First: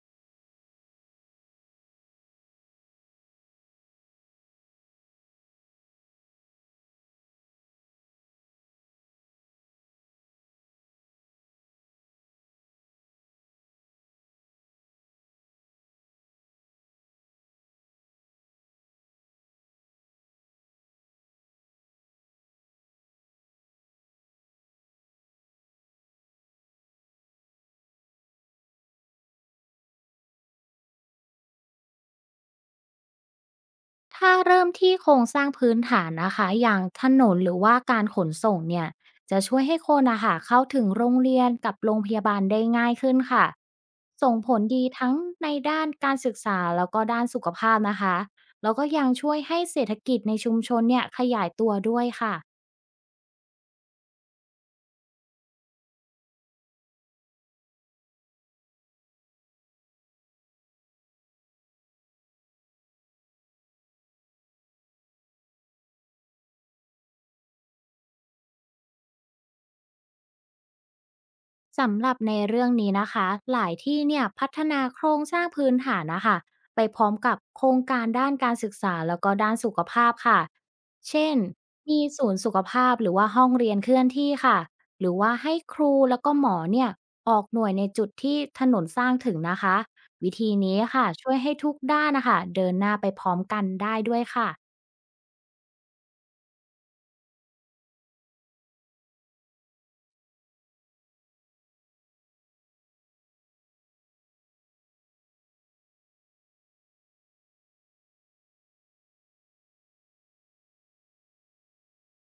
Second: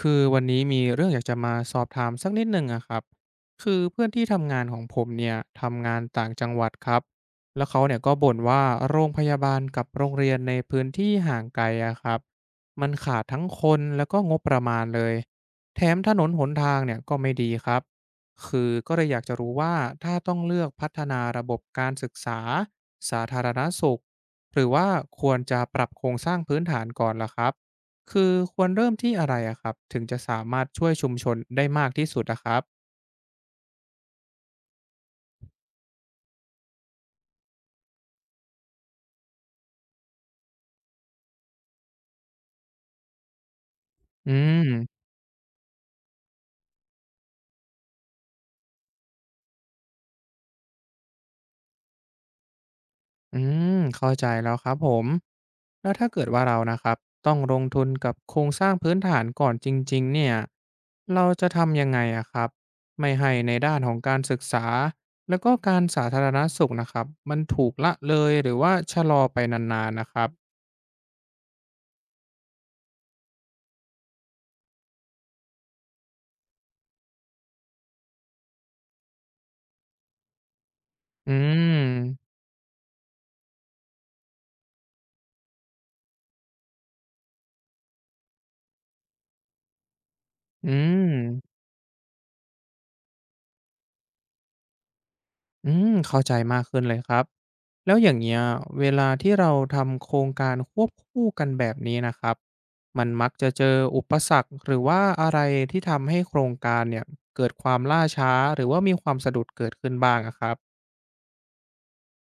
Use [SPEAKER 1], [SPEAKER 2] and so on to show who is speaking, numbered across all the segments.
[SPEAKER 1] คือวันนี้มีเรื่องอยากจะมาสอบถามสักนิดหนึ่งอะครับคือเพื่อนที่ทำงานของผมเนี่ยทำงานต่างจังหวัดครับแล้วเขาเนี่ยก็บ่นว่าโรงพยาบาลกับโรงเรียนในพื้นที่ห่างไกลอะครับมันขาดทั้งคนแล้วก็งบประมาณเลยแถมถนนหนทางเนี่ยก็ไม่ดีครับคือก็เลยอยากจะรู้ว่าถ้าต้องเลือกพัฒนาระบบการศึกษาสาธารณสุขหรือว่าควรจะปรับโครงสร้างพื้นฐานก่อนล่ะครับ คือควรเริ่มที่อะไรอะครับถึงจะสามารถช่วยชุมชนได้มากที่สุดอะครับ
[SPEAKER 2] ถ้าเริ่มที่โครงสร้างพื้นฐานนะคะอย่างถนนหรือว่าการขนส่งเนี่ยจะช่วยให้คนอะค่ะเข้าถึงโรงเรียนกับโรงพยาบาลได้ง่ายขึ้นค่ะ
[SPEAKER 1] อื
[SPEAKER 2] ส่งผลดี
[SPEAKER 1] ม
[SPEAKER 2] ทั้งในด้านการศึกษาแล้วก็ด้านสุขภาพนะคะแล้วก็ยังช่วยให้เศรษฐกิจในชุมชนเนี่ยขยายตัวด้วยค่ะ
[SPEAKER 1] อืเข้าใจแล้วครับผมแล้วถ้าเกิดว่าเรานะครับต้องลงทุนกับโครงสร้างพื้นฐานก่อนจริงๆเนี่ยเราจะทำยังไงอะครับไม่ให้ในด้านของการศึกษาแล้วก็การสาธารณสุขนะครับมันถูกละเลยหรือว่าชะลอไปนานๆนะครับ
[SPEAKER 2] สำหรับในเรื่องนี้นะคะหลายที่เนี่ยพัฒนาโครงสร้างพื้นฐานนะคะไปพร้อมกับโครงการด้านการศึกษาแล้วก็ด้านสุขภาพค่ะเช่
[SPEAKER 1] อื
[SPEAKER 2] น
[SPEAKER 1] ม
[SPEAKER 2] มีศูนย์สุขภาพหรือว่าห้องเรียนเคลื่อนที่ค่ะหรือว่าให้ครูแล้วก็หมอเนี่ยออกหน่วยในจุดที่ถนนสร้างถึงนะคะวิธี
[SPEAKER 1] อื
[SPEAKER 2] นี้ค่ะช่วย
[SPEAKER 1] ม
[SPEAKER 2] ให้ทุกด้านนะคะเดินหน้าไปพร้อมกันได้ด้วยค่ะ
[SPEAKER 1] เข้าใจมากขึ้นเลยครับแล้วอย่างเงี้ยเวลาที่เราทำโครงการควบคู่กันแบบนี้นะครับมันมักจะเจออุปสรรคหรือว่าอะไรที่ทำให้โครงการเนี่ยเกิดความล่าช้าหรือว่ามีความสะดุดเกิดขึ้นบ้างอะครับ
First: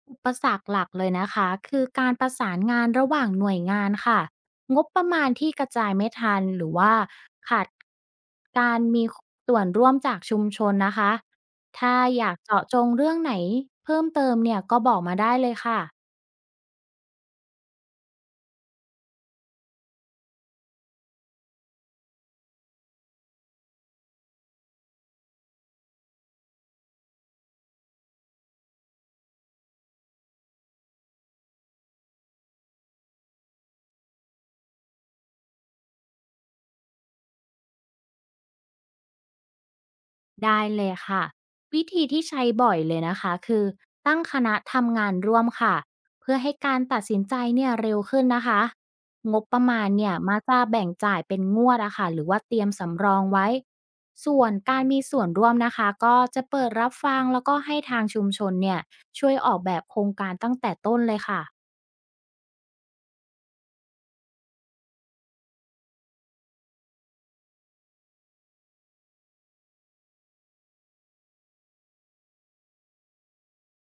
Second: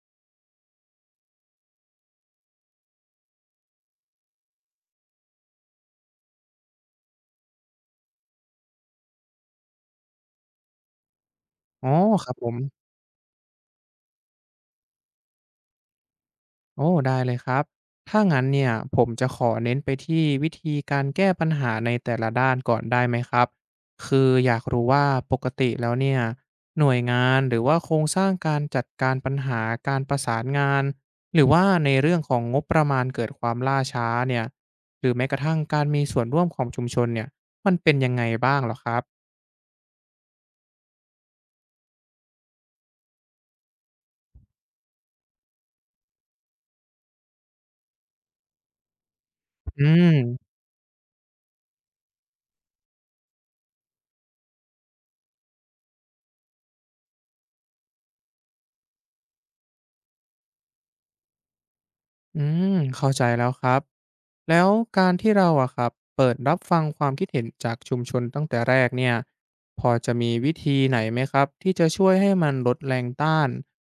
[SPEAKER 2] อุปสรรคหลักเลยนะคะคือการประสานงานระหว่างหน่วยงานค่ะงบประมาณที่กระจายไม่ทันหรือว่าขาดการมีส่วนร่วมจากชุมชนนะคะ
[SPEAKER 1] อ๋อ
[SPEAKER 2] ถ้าอ
[SPEAKER 1] ครั
[SPEAKER 2] ยา
[SPEAKER 1] บ
[SPEAKER 2] ก
[SPEAKER 1] ผม
[SPEAKER 2] เจาะจงเรื่องไหนเพิ่มเติมเนี่ยก็บอกมาได้เลยค่ะ
[SPEAKER 1] โอ้ได้เลยครับถ้างั้นเนี่ยผมจะขอเน้นไปที่วิธีการแก้ปัญหาในแต่ละด้านก่อนได้ไหมครับคืออยากรู้ว่าปกติแล้วเนี่ยหน่วยงานหรือว่าโครงสร้างการจัดการปัญหาการประสานงานหรือว่าในเรื่องของงบประมาณเกิดความล่าช้าเนี่ยหรือแม้กระทั่งการมีส่วนร่วมของชุมชนเนี่ยมันเป็นยังไงบ้างเหรอครับ
[SPEAKER 2] ได้เลยค่ะวิธีที่ใช้บ่อยเลยนะคะคือตั้งคณะทำงานร่วมค่ะเพื่อให้การตัดสินใจเนี่ยเร็วขึ้นนะคะงบประมาณ
[SPEAKER 1] อื
[SPEAKER 2] เนี่
[SPEAKER 1] ม
[SPEAKER 2] ยมาจะแบ่งจ่ายเป็นงวดอะค่ะหรือว่าเตรียมสำรองไว้ส่วนการมีส่วนร่วมนะคะก็จะเปิดรับฟังแล้วก็ให้ทางชุมชนเนี่ยช่วยออกแบบโครงการตั้งแต่ต้นเลยค่ะ
[SPEAKER 1] อืเข้าใจแล้วครับ แล้วการที่เราอะครับเปิดรับฟังความคิดเห็นจากชุมชนตั้งแต่แรกเนี่ยพอจะมีวิธีไหนไหมครับที่จะช่วยให้มันลดแรงต้าน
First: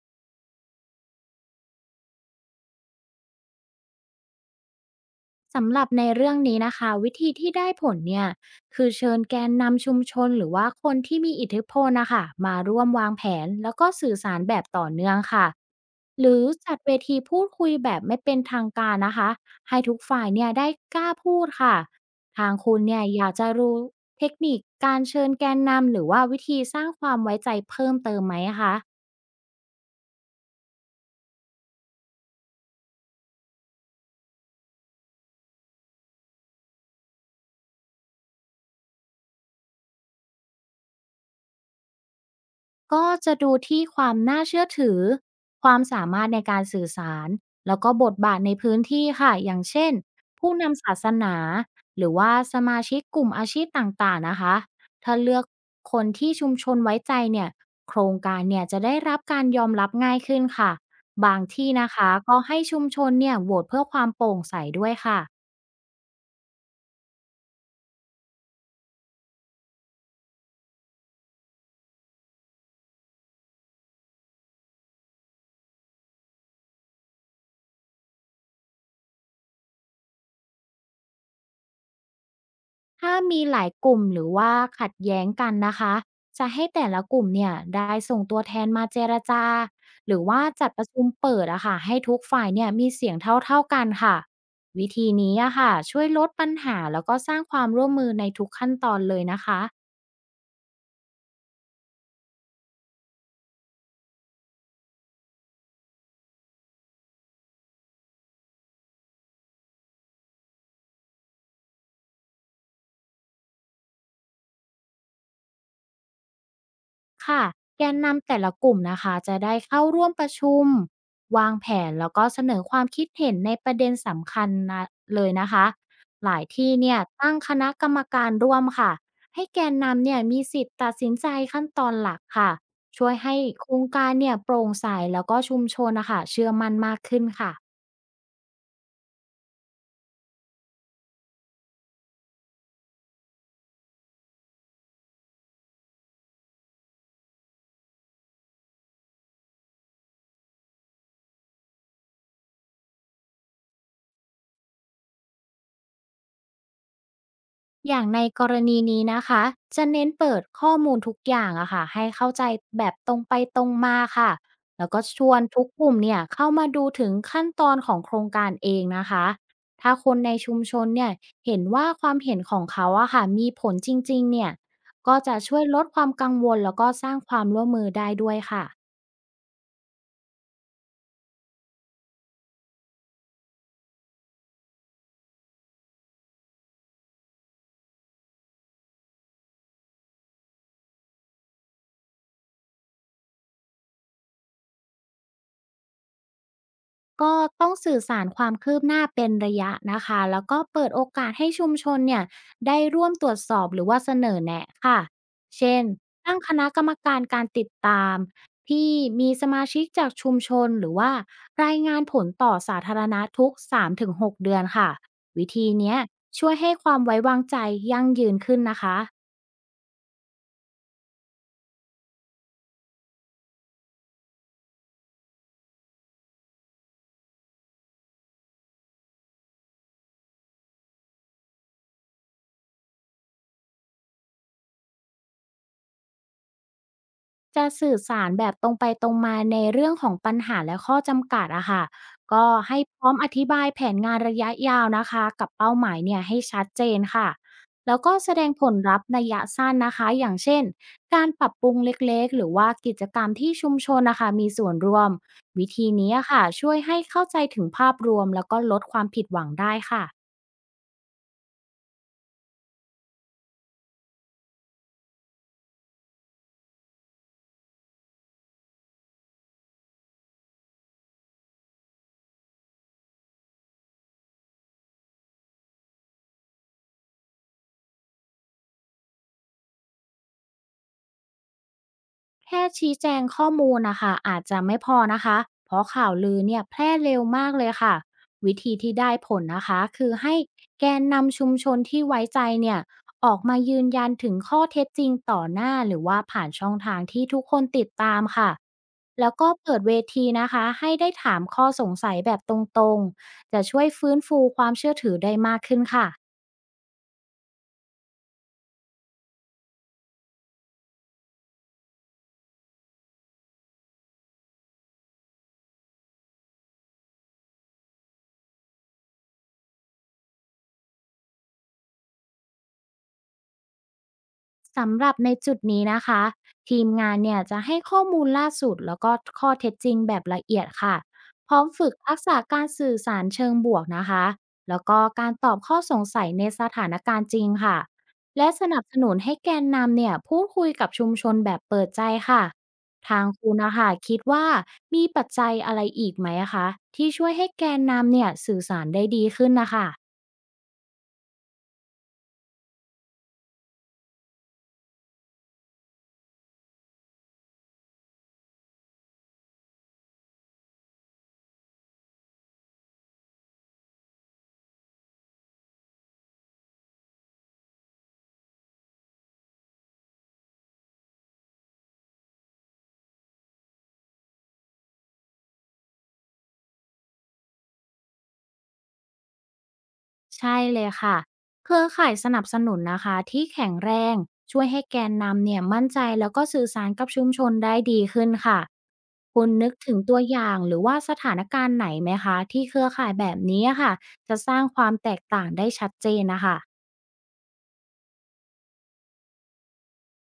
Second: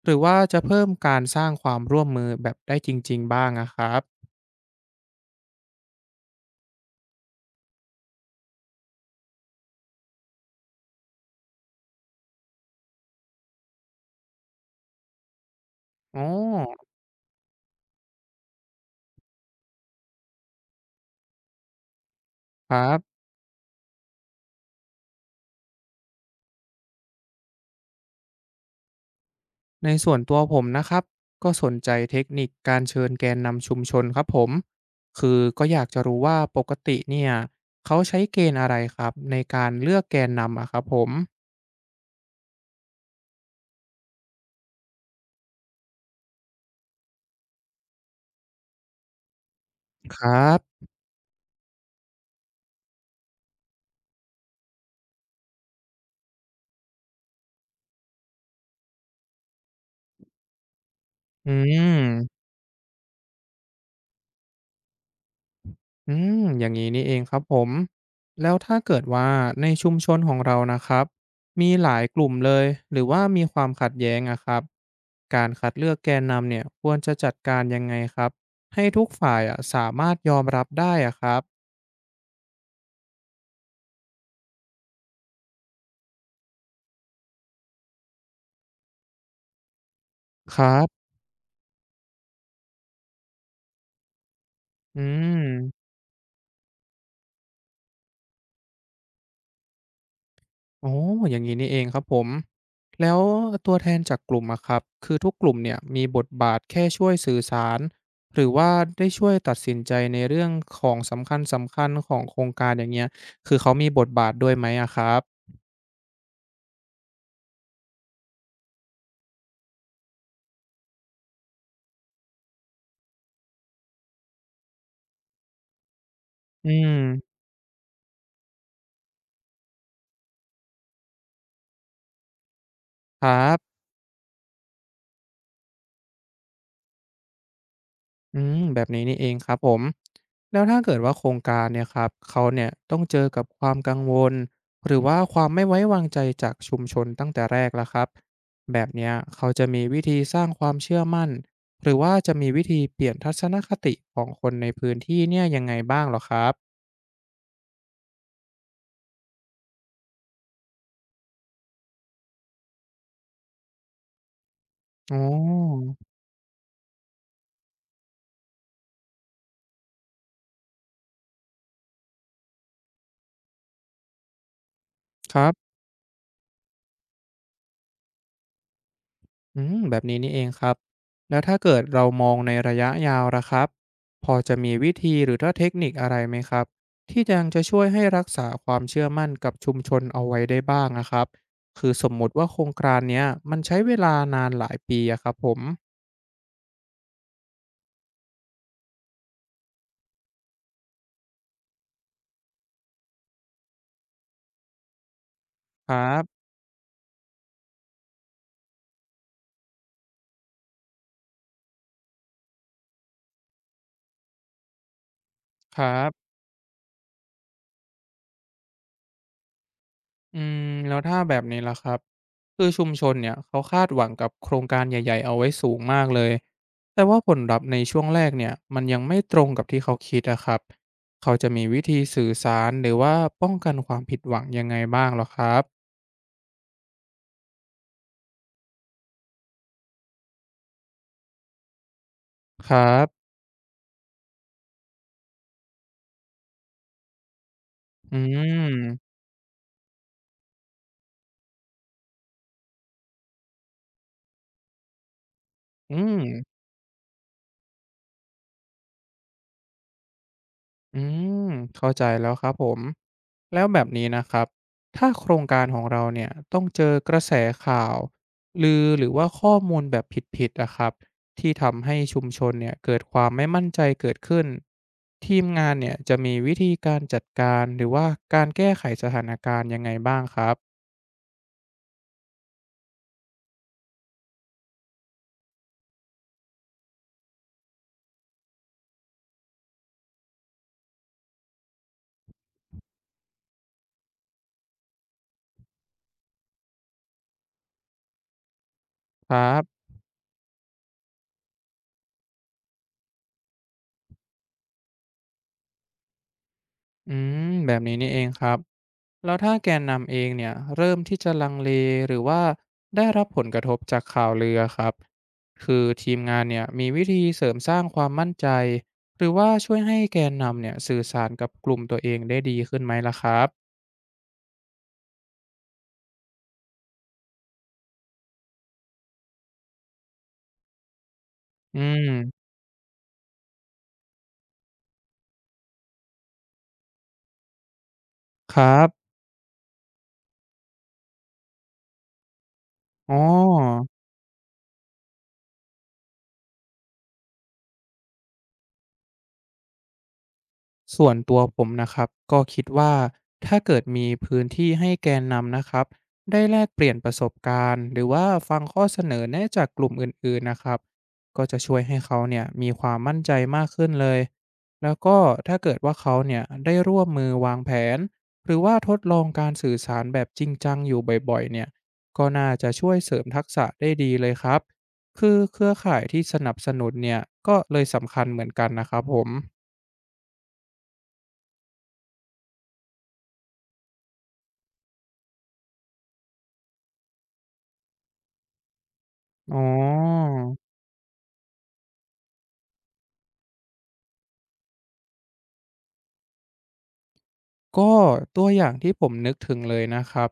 [SPEAKER 1] หรือว่าจะเพิ่มการสร้างความร่วมมือแบบได้จริงๆบ้างอะครับ
[SPEAKER 2] สำหรับในเรื่องนี้นะคะวิธีที่ได้ผลเนี่ยคือเชิญแกนนำชุมชนหรือว่าคนที่มีอิทธิพลนะคะมาร่วมวางแผนแล้วก็สื่อสารแบบต่อเนื่องค่ะ
[SPEAKER 1] อ๋อ
[SPEAKER 2] หรือจัดเวทีพูดคุยแบบไม่เป็นทางการนะคะให้ทุกฝ่ายเนี่ยได้กล้าพูดค่ะทาง
[SPEAKER 1] ค
[SPEAKER 2] คุณ
[SPEAKER 1] รั
[SPEAKER 2] เนี่ยอ
[SPEAKER 1] บ
[SPEAKER 2] ยากจะรู้เทคนิคการเชิญแกนนำหรือว่าวิธีสร้างความไว้ใจเพิ่มเติมไหมคะ
[SPEAKER 1] ในส่วนตัวผมนะครับก็สนใจเทคนิคการเชิญแกนนำชุมชนครับผมคือก็อยากจะรู้ว่าปกติเนี่ยเขาใช้เกณฑ์อะไรครับในการเลือกแกนนำอะครับผม
[SPEAKER 2] ก็จะดูที่ความน่าเชื่อถือ ความสามารถในการสื่อสาร แล้วก็บทบาทในพื้นที่ค่ะ อย่างเช่น
[SPEAKER 1] ครั
[SPEAKER 2] ผู้
[SPEAKER 1] บ
[SPEAKER 2] นำศาสนา หรือว่าสมาชิกกลุ่มอาชีพต่างๆนะคะ ถ้าเลือกคนที่ชุมชนไว้ใจเนี่ยโครงการเนี่ยจะได้รับการยอมรับง่ายขึ้นค่ะ บาง
[SPEAKER 1] อื
[SPEAKER 2] ที่นะคะก็
[SPEAKER 1] ม
[SPEAKER 2] ให้ชุมชนเนี่ยโหวตเพื่อความโปร่งใสด้วยค่ะ
[SPEAKER 1] อย่างนี้นี่เองครับผม แล้วถ้าเกิดว่าในชุมชนของเรานะครับ มีหลายกลุ่มเลยหรือว่ามีความขัดแย้งอะครับ การคัดเลือกแกนนำเนี่ยควรจะจัดการยังไงครับ ให้ทุกฝ่ายอะสามารถยอมรับได้อะครับ
[SPEAKER 2] ถ้ามีหลายกลุ่มหรือว่าขัดแย้งกันนะคะจะให้แต่ละกลุ่มเนี่ยได้ส่งตัวแทนมาเจรจาหรือว่า
[SPEAKER 1] ค
[SPEAKER 2] จัด
[SPEAKER 1] รั
[SPEAKER 2] ประชุ
[SPEAKER 1] บ
[SPEAKER 2] มเปิดอะค่ะให้ทุกฝ่ายเนี่ยมีเสียงเท่าๆกันค่ะวิ
[SPEAKER 1] อื
[SPEAKER 2] ธีนี้อะค่ะ
[SPEAKER 1] ม
[SPEAKER 2] ช่วยลดปัญหาแล้วก็สร้างความร่วมมือในทุกขั้นตอนเลยนะคะ
[SPEAKER 1] อ๋ออย่างงี้นี่เองครับผมแล้วตัวแทนจากกลุ่มอะครับคือทุกกลุ่มเนี่ยมีบทบาทแค่ช่วยสื่อสารหรือว่าได้ช่วยตัดสินใจในเรื่องของสำคัญสำคัญของโครงการอย่างเงี้ยคือเขามีบทบาทด้วยไหมอะครับ
[SPEAKER 2] ค่ะแกนนำแต่ละกลุ่มนะคะจะได้เข้าร่วมประชุมวางแผนแล้วก็เสนอความคิดเห็นในประเด็นสำคัญนะเลยนะคะหลาย
[SPEAKER 1] อื
[SPEAKER 2] ที่เนี่ย
[SPEAKER 1] ม
[SPEAKER 2] ตั้งคณะกรรมการร่วมค่ะให้แกนนำเนี่ยมีสิทธิ์ตัดสินใจขั้นตอนหลักค่ะช่วย
[SPEAKER 1] ครั
[SPEAKER 2] ให้โค
[SPEAKER 1] บ
[SPEAKER 2] รงการเนี่ยโปร่งใสแล้วก็ชุมชนนะคะเชื่อมั่นมากขึ้นค่ะ
[SPEAKER 1] อืมแบบนี้นี่เองครับผมแล้วถ้าเกิดว่าโครงการเนี่ยครับเขาเนี่ยต้องเจอกับความกังวลหรือว่าความไม่ไว้วางใจจากชุมชนตั้งแต่แรกแล้วครับแบบเนี้ยเขาจะมีวิธีสร้างความเชื่อมั่นหรือว่าจะมีวิธีเปลี่ยนทัศนคติของคนในพื้นที่เนี่ยยังไงบ้างเหรอครับ
[SPEAKER 2] อย่างในกรณีนี้นะคะจะเน้นเปิดข้อมูลทุกอย่างอะค่ะให้เข้าใจแบบตรงไปตรงมาค่ะแล้วก็
[SPEAKER 1] อ๋
[SPEAKER 2] ช
[SPEAKER 1] อ
[SPEAKER 2] วนทุกกลุ่มเนี่ยเข้ามาดูถึงขั้นตอนของโครงการเองนะคะถ้าคนในชุมชนเนี่ยเห็นว่าความเห็นของเขาอะค่ะมีผลจริงๆเนี่ยก็
[SPEAKER 1] ค
[SPEAKER 2] จะ
[SPEAKER 1] รั
[SPEAKER 2] ช่วย
[SPEAKER 1] บ
[SPEAKER 2] ลดความกังวลแล้วก็สร้างความร่วมมือได้ด้วยค่ะ
[SPEAKER 1] อืมแบบนี้นี่เองครับแล้วถ้าเกิดเรามองในระยะยาวล่ะครับพอจะมีวิธีหรือว่าเทคนิคอะไรไหมครับที่ยังจะช่วยให้รักษาความเชื่อมั่นกับชุมชนเอาไว้ได้บ้างนะครับคือสมมุติว่าโครงการเนี้ยมันใช้เวลานานหลายปีอะครับผม
[SPEAKER 2] ก็ต้องสื่อสารความคืบหน้าเป็นระยะนะคะแล้วก็เปิดโอกาสให้ชุมชนเนี่ยได้ร่วมตรวจสอบหรือว่าเสนอแนะค่ะเช่น
[SPEAKER 1] ครั
[SPEAKER 2] ตั้ง
[SPEAKER 1] บ
[SPEAKER 2] คณะกรรมการการติดตามที่มีสมาชิกจากชุมชนหรือว่ารายงานผลต่อสาธารณะทุก3-6เดือนค่ะวิธี
[SPEAKER 1] ครั
[SPEAKER 2] เนี้ย
[SPEAKER 1] บ
[SPEAKER 2] ช่วยให้ความไว้วางใจยั่งยืนขึ้นนะคะ
[SPEAKER 1] อืมแล้วถ้าแบบนี้ล่ะครับคือชุมชนเนี่ยเขาคาดหวังกับโครงการใหญ่ๆเอาไว้สูงมากเลยแต่ว่าผลลัพธ์ในช่วงแรกเนี่ยมันยังไม่ตรงกับที่เขาคิดอะครับเขาจะมีวิธีสื่อสารหรือว่าป้องกันความผิดหวังยังไงบ้างเหรอครับ
[SPEAKER 2] จะสื่อสารแบบตรงไปตรงมาในเรื่องของปัญหาและข้อจำกัดอะค่ะก็
[SPEAKER 1] ค
[SPEAKER 2] ให้
[SPEAKER 1] รั
[SPEAKER 2] พร้อมอ
[SPEAKER 1] บ
[SPEAKER 2] ธิบายแผนงานระยะยาวนะคะกับเป้าหมายเนี่ยให้ชัดเจนค่ะแล้วก็
[SPEAKER 1] อื
[SPEAKER 2] แสดงผลลัพธ์
[SPEAKER 1] ม
[SPEAKER 2] ระยะสั้นนะคะอย่างเช่นการปรับปรุงเล็กๆหรือว่ากิจกรรมที่ชุมชนนะคะมีส่วนร่วมวิธี
[SPEAKER 1] อื
[SPEAKER 2] นี้อะค่ะ
[SPEAKER 1] ม
[SPEAKER 2] ช่วยให้เข้าใจถึงภาพรวมแล้วก็ลดความผิดหวังได้ค่ะ
[SPEAKER 1] อืมเข้าใจแล้วครับผมแล้วแบบนี้นะครับถ้าโครงการของเราเนี่ยต้องเจอกระแสข่าวลือหรือว่าข้อมูลแบบผิดๆนะครับที่ทำให้ชุมชนเนี่ยเกิดความไม่มั่นใจเกิดขึ้นทีมงานเนี่ยจะมีวิธีการจัดการหรือว่าการแก้ไขสถานการณ์ยังไงบ้างครับ
[SPEAKER 2] แค่ชี้แจงข้อมูลนะคะอาจจะไม่พอนะคะเพราะข่าวลือเนี่ยแพร่เร็วมากเลยค่ะวิธีที่ได้ผลนะคะคือให้แกนนำชุมชนที่ไว้ใจเนี่ยออกมายืนยันถึงข้อเท็จจริงต่อหน้าหรือว่าผ่านช่องทางที่ทุกคนติดตามค่ะแล้
[SPEAKER 1] ค
[SPEAKER 2] ว
[SPEAKER 1] รั
[SPEAKER 2] ก็เปิด
[SPEAKER 1] บ
[SPEAKER 2] เวทีนะคะให้ได้ถามข้อสงสัยแบบตรงๆจะช่วยฟื้นฟูความเชื่อถือได้มากขึ้นค่ะ
[SPEAKER 1] อืมแบบนี้นี่เองครับ แล้วถ้าแกนนำเองเนี่ยเริ่มที่จะลังเลหรือว่าได้รับผลกระทบจากข่าวลือครับคือทีมงานเนี่ยมีวิธีเสริมสร้างความมั่นใจหรือว่าช่วยให้แกนนำเนี่ยสื่อสารกับกลุ่มตัวเองได้ดีขึ้นไหมล่ะครับ
[SPEAKER 2] สำหรับในจุดนี้นะคะทีมงานเนี่ยจะให้ข้อมูลล่าสุดแล้วก็ข้อเท็จจริงแบบละเอียดค่ะพร้อม
[SPEAKER 1] อื
[SPEAKER 2] ฝึกทักษะ
[SPEAKER 1] ม
[SPEAKER 2] การสื่อสารเชิงบวกนะคะแล้วก็การตอบข้อสงสัยในสถานการณ์จริงค่ะและ
[SPEAKER 1] ค
[SPEAKER 2] ส
[SPEAKER 1] รั
[SPEAKER 2] นับสนุ
[SPEAKER 1] บ
[SPEAKER 2] นให้แกนนำเนี่ยพูดคุยกับชุมชนแบบเปิดใจค่ะ
[SPEAKER 1] อ๋
[SPEAKER 2] ทางคุณนะ
[SPEAKER 1] อ
[SPEAKER 2] คะคิดว่ามีปัจจัยอะไรอีกไหมคะที่ช่วยให้แกนนำเนี่ยสื่อสารได้ดีขึ้นนะคะ
[SPEAKER 1] ส่วนตัวผมนะครับก็คิดว่าถ้าเกิดมีพื้นที่ให้แกนนำนะครับได้แลกเปลี่ยนประสบการณ์หรือว่าฟังข้อเสนอแนะจากกลุ่มอื่นๆนะครับก็จะช่วยให้เขาเนี่ยมีความมั่นใจมากขึ้นเลยแล้วก็ถ้าเกิดว่าเขาเนี่ยได้ร่วมมือวางแผนหรือว่าทดลองการสื่อสารแบบจริงจังอยู่บ่อยๆเนี่ยก็น่าจะช่วยเสริมทักษะได้ดีเลยครับคือเครือข่ายที่สนับสนุนเนี่ยก็เลยสำคัญเหมือนกันนะครับผม
[SPEAKER 2] ใช่เลยค่ะเครือข่ายสนับสนุนนะคะที่แข็งแรงช่วยให้แกนนำเนี่ยมั่นใจแล้วก็สื่อสารกับชุมชนได้ดีขึ้นค่ะคุณ
[SPEAKER 1] อ๋อ
[SPEAKER 2] นึกถึงตัวอย่างหรือว่าสถานการณ์ไหนไหมคะที่เครือข่ายแบบนี้อะค่ะจะสร้างความแตกต่างได้ชัดเจนนะคะ
[SPEAKER 1] ก็ตัวอย่างที่ผมนึกถึงเลยนะครับ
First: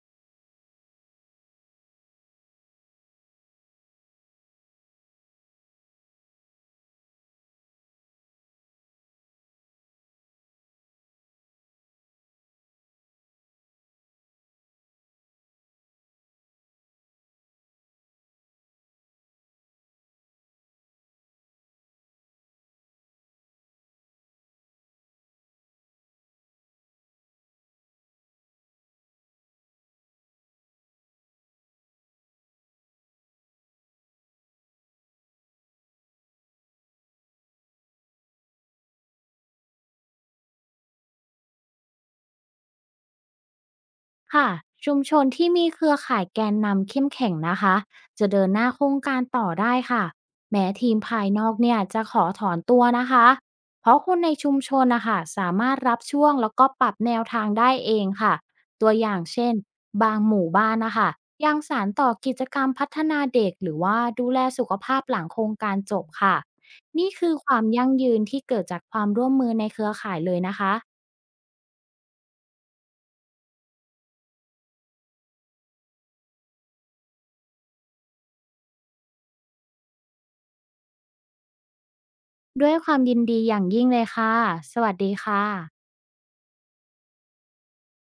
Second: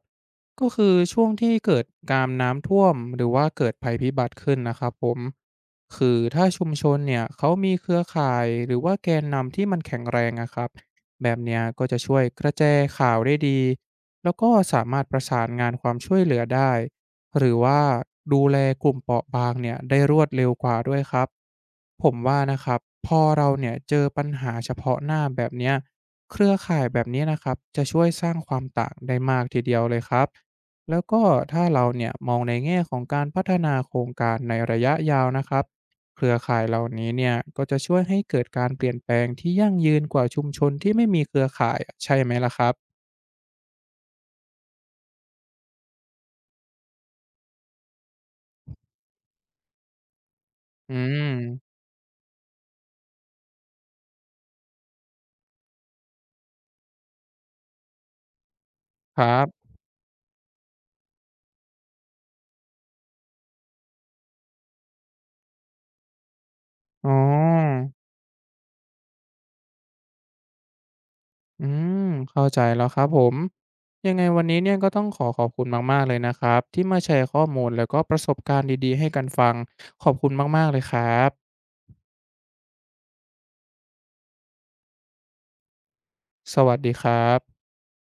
[SPEAKER 1] ก็คือช่วงที่เกิดการน้ำท่วมหรือว่าเกิดภัยพิบัติขึ้นนะครับผมคือถ้าชุมชนเนี่ยเขามีเครือข่ายหรือว่าแกนนำที่มันแข็งแรงนะครับแบบเนี้ยก็จะช่วยกระจายข่าวได้ดีแล้วก็สามารถประสานงานความช่วยเหลือได้หรือว่าดูแลกลุ่มเปราะบางเนี่ยได้รวดเร็วกว่าด้วยครับผมว่านะครับพอเราเนี่ยเจอปัญหาเฉพาะหน้าแบบเนี้ย เครือข่ายแบบนี้นะครับจะช่วยสร้างความต่างได้มากทีเดียวเลยครับแล้วก็ถ้าเราเนี่ยมองในแง่ของการพัฒนาโครงการในระยะยาวนะครับเครือข่ายเหล่านี้เนี่ยก็จะช่วยให้เกิดการเปลี่ยนแปลงที่ยั่งยืนกว่าชุมชนที่ไม่มีเครือข่ายอะใช่ไหมล่ะครับ
[SPEAKER 2] ค่ะชุมชนที่มีเครือข่ายแกนนำเข้มแข็งนะคะจะเดินหน้าโครงการต่อได้ค่ะแม้ที
[SPEAKER 1] อื
[SPEAKER 2] มภายนอก
[SPEAKER 1] ม
[SPEAKER 2] เนี่ยจะขอถอนตัวนะคะเพราะคนในชุมชนนะคะสามารถรับช่วงแล้วก็ปรับแนวทางได้เองค่ะตัวอย่า
[SPEAKER 1] ค
[SPEAKER 2] ง
[SPEAKER 1] รั
[SPEAKER 2] เช่น
[SPEAKER 1] บ
[SPEAKER 2] บางหมู่บ้านนะคะยังสารต่อกิจกรรมพัฒนาเด็กหรือว่าดูแลสุขภาพหลังโครงการจบค่ะ
[SPEAKER 1] อ๋
[SPEAKER 2] นี่คือความ
[SPEAKER 1] อ
[SPEAKER 2] ยั่งยืนที่เกิดจากความร่วมมือในเครือข่ายเลยนะคะ
[SPEAKER 1] อืมเข้าใจแล้วครับผมยังไงวันนี้เนี่ยก็ต้องขอขอบคุณมากๆเลยนะครับที่มาแชร์ข้อมูลแล้วก็ประสบการณ์ดีๆให้กันฟังขอบคุณมากๆเลยครับ
[SPEAKER 2] ด้วยความยินดีอย่างยิ่งเลยค่ะ สวัสดีค่ะ
[SPEAKER 1] สวัสดีครับ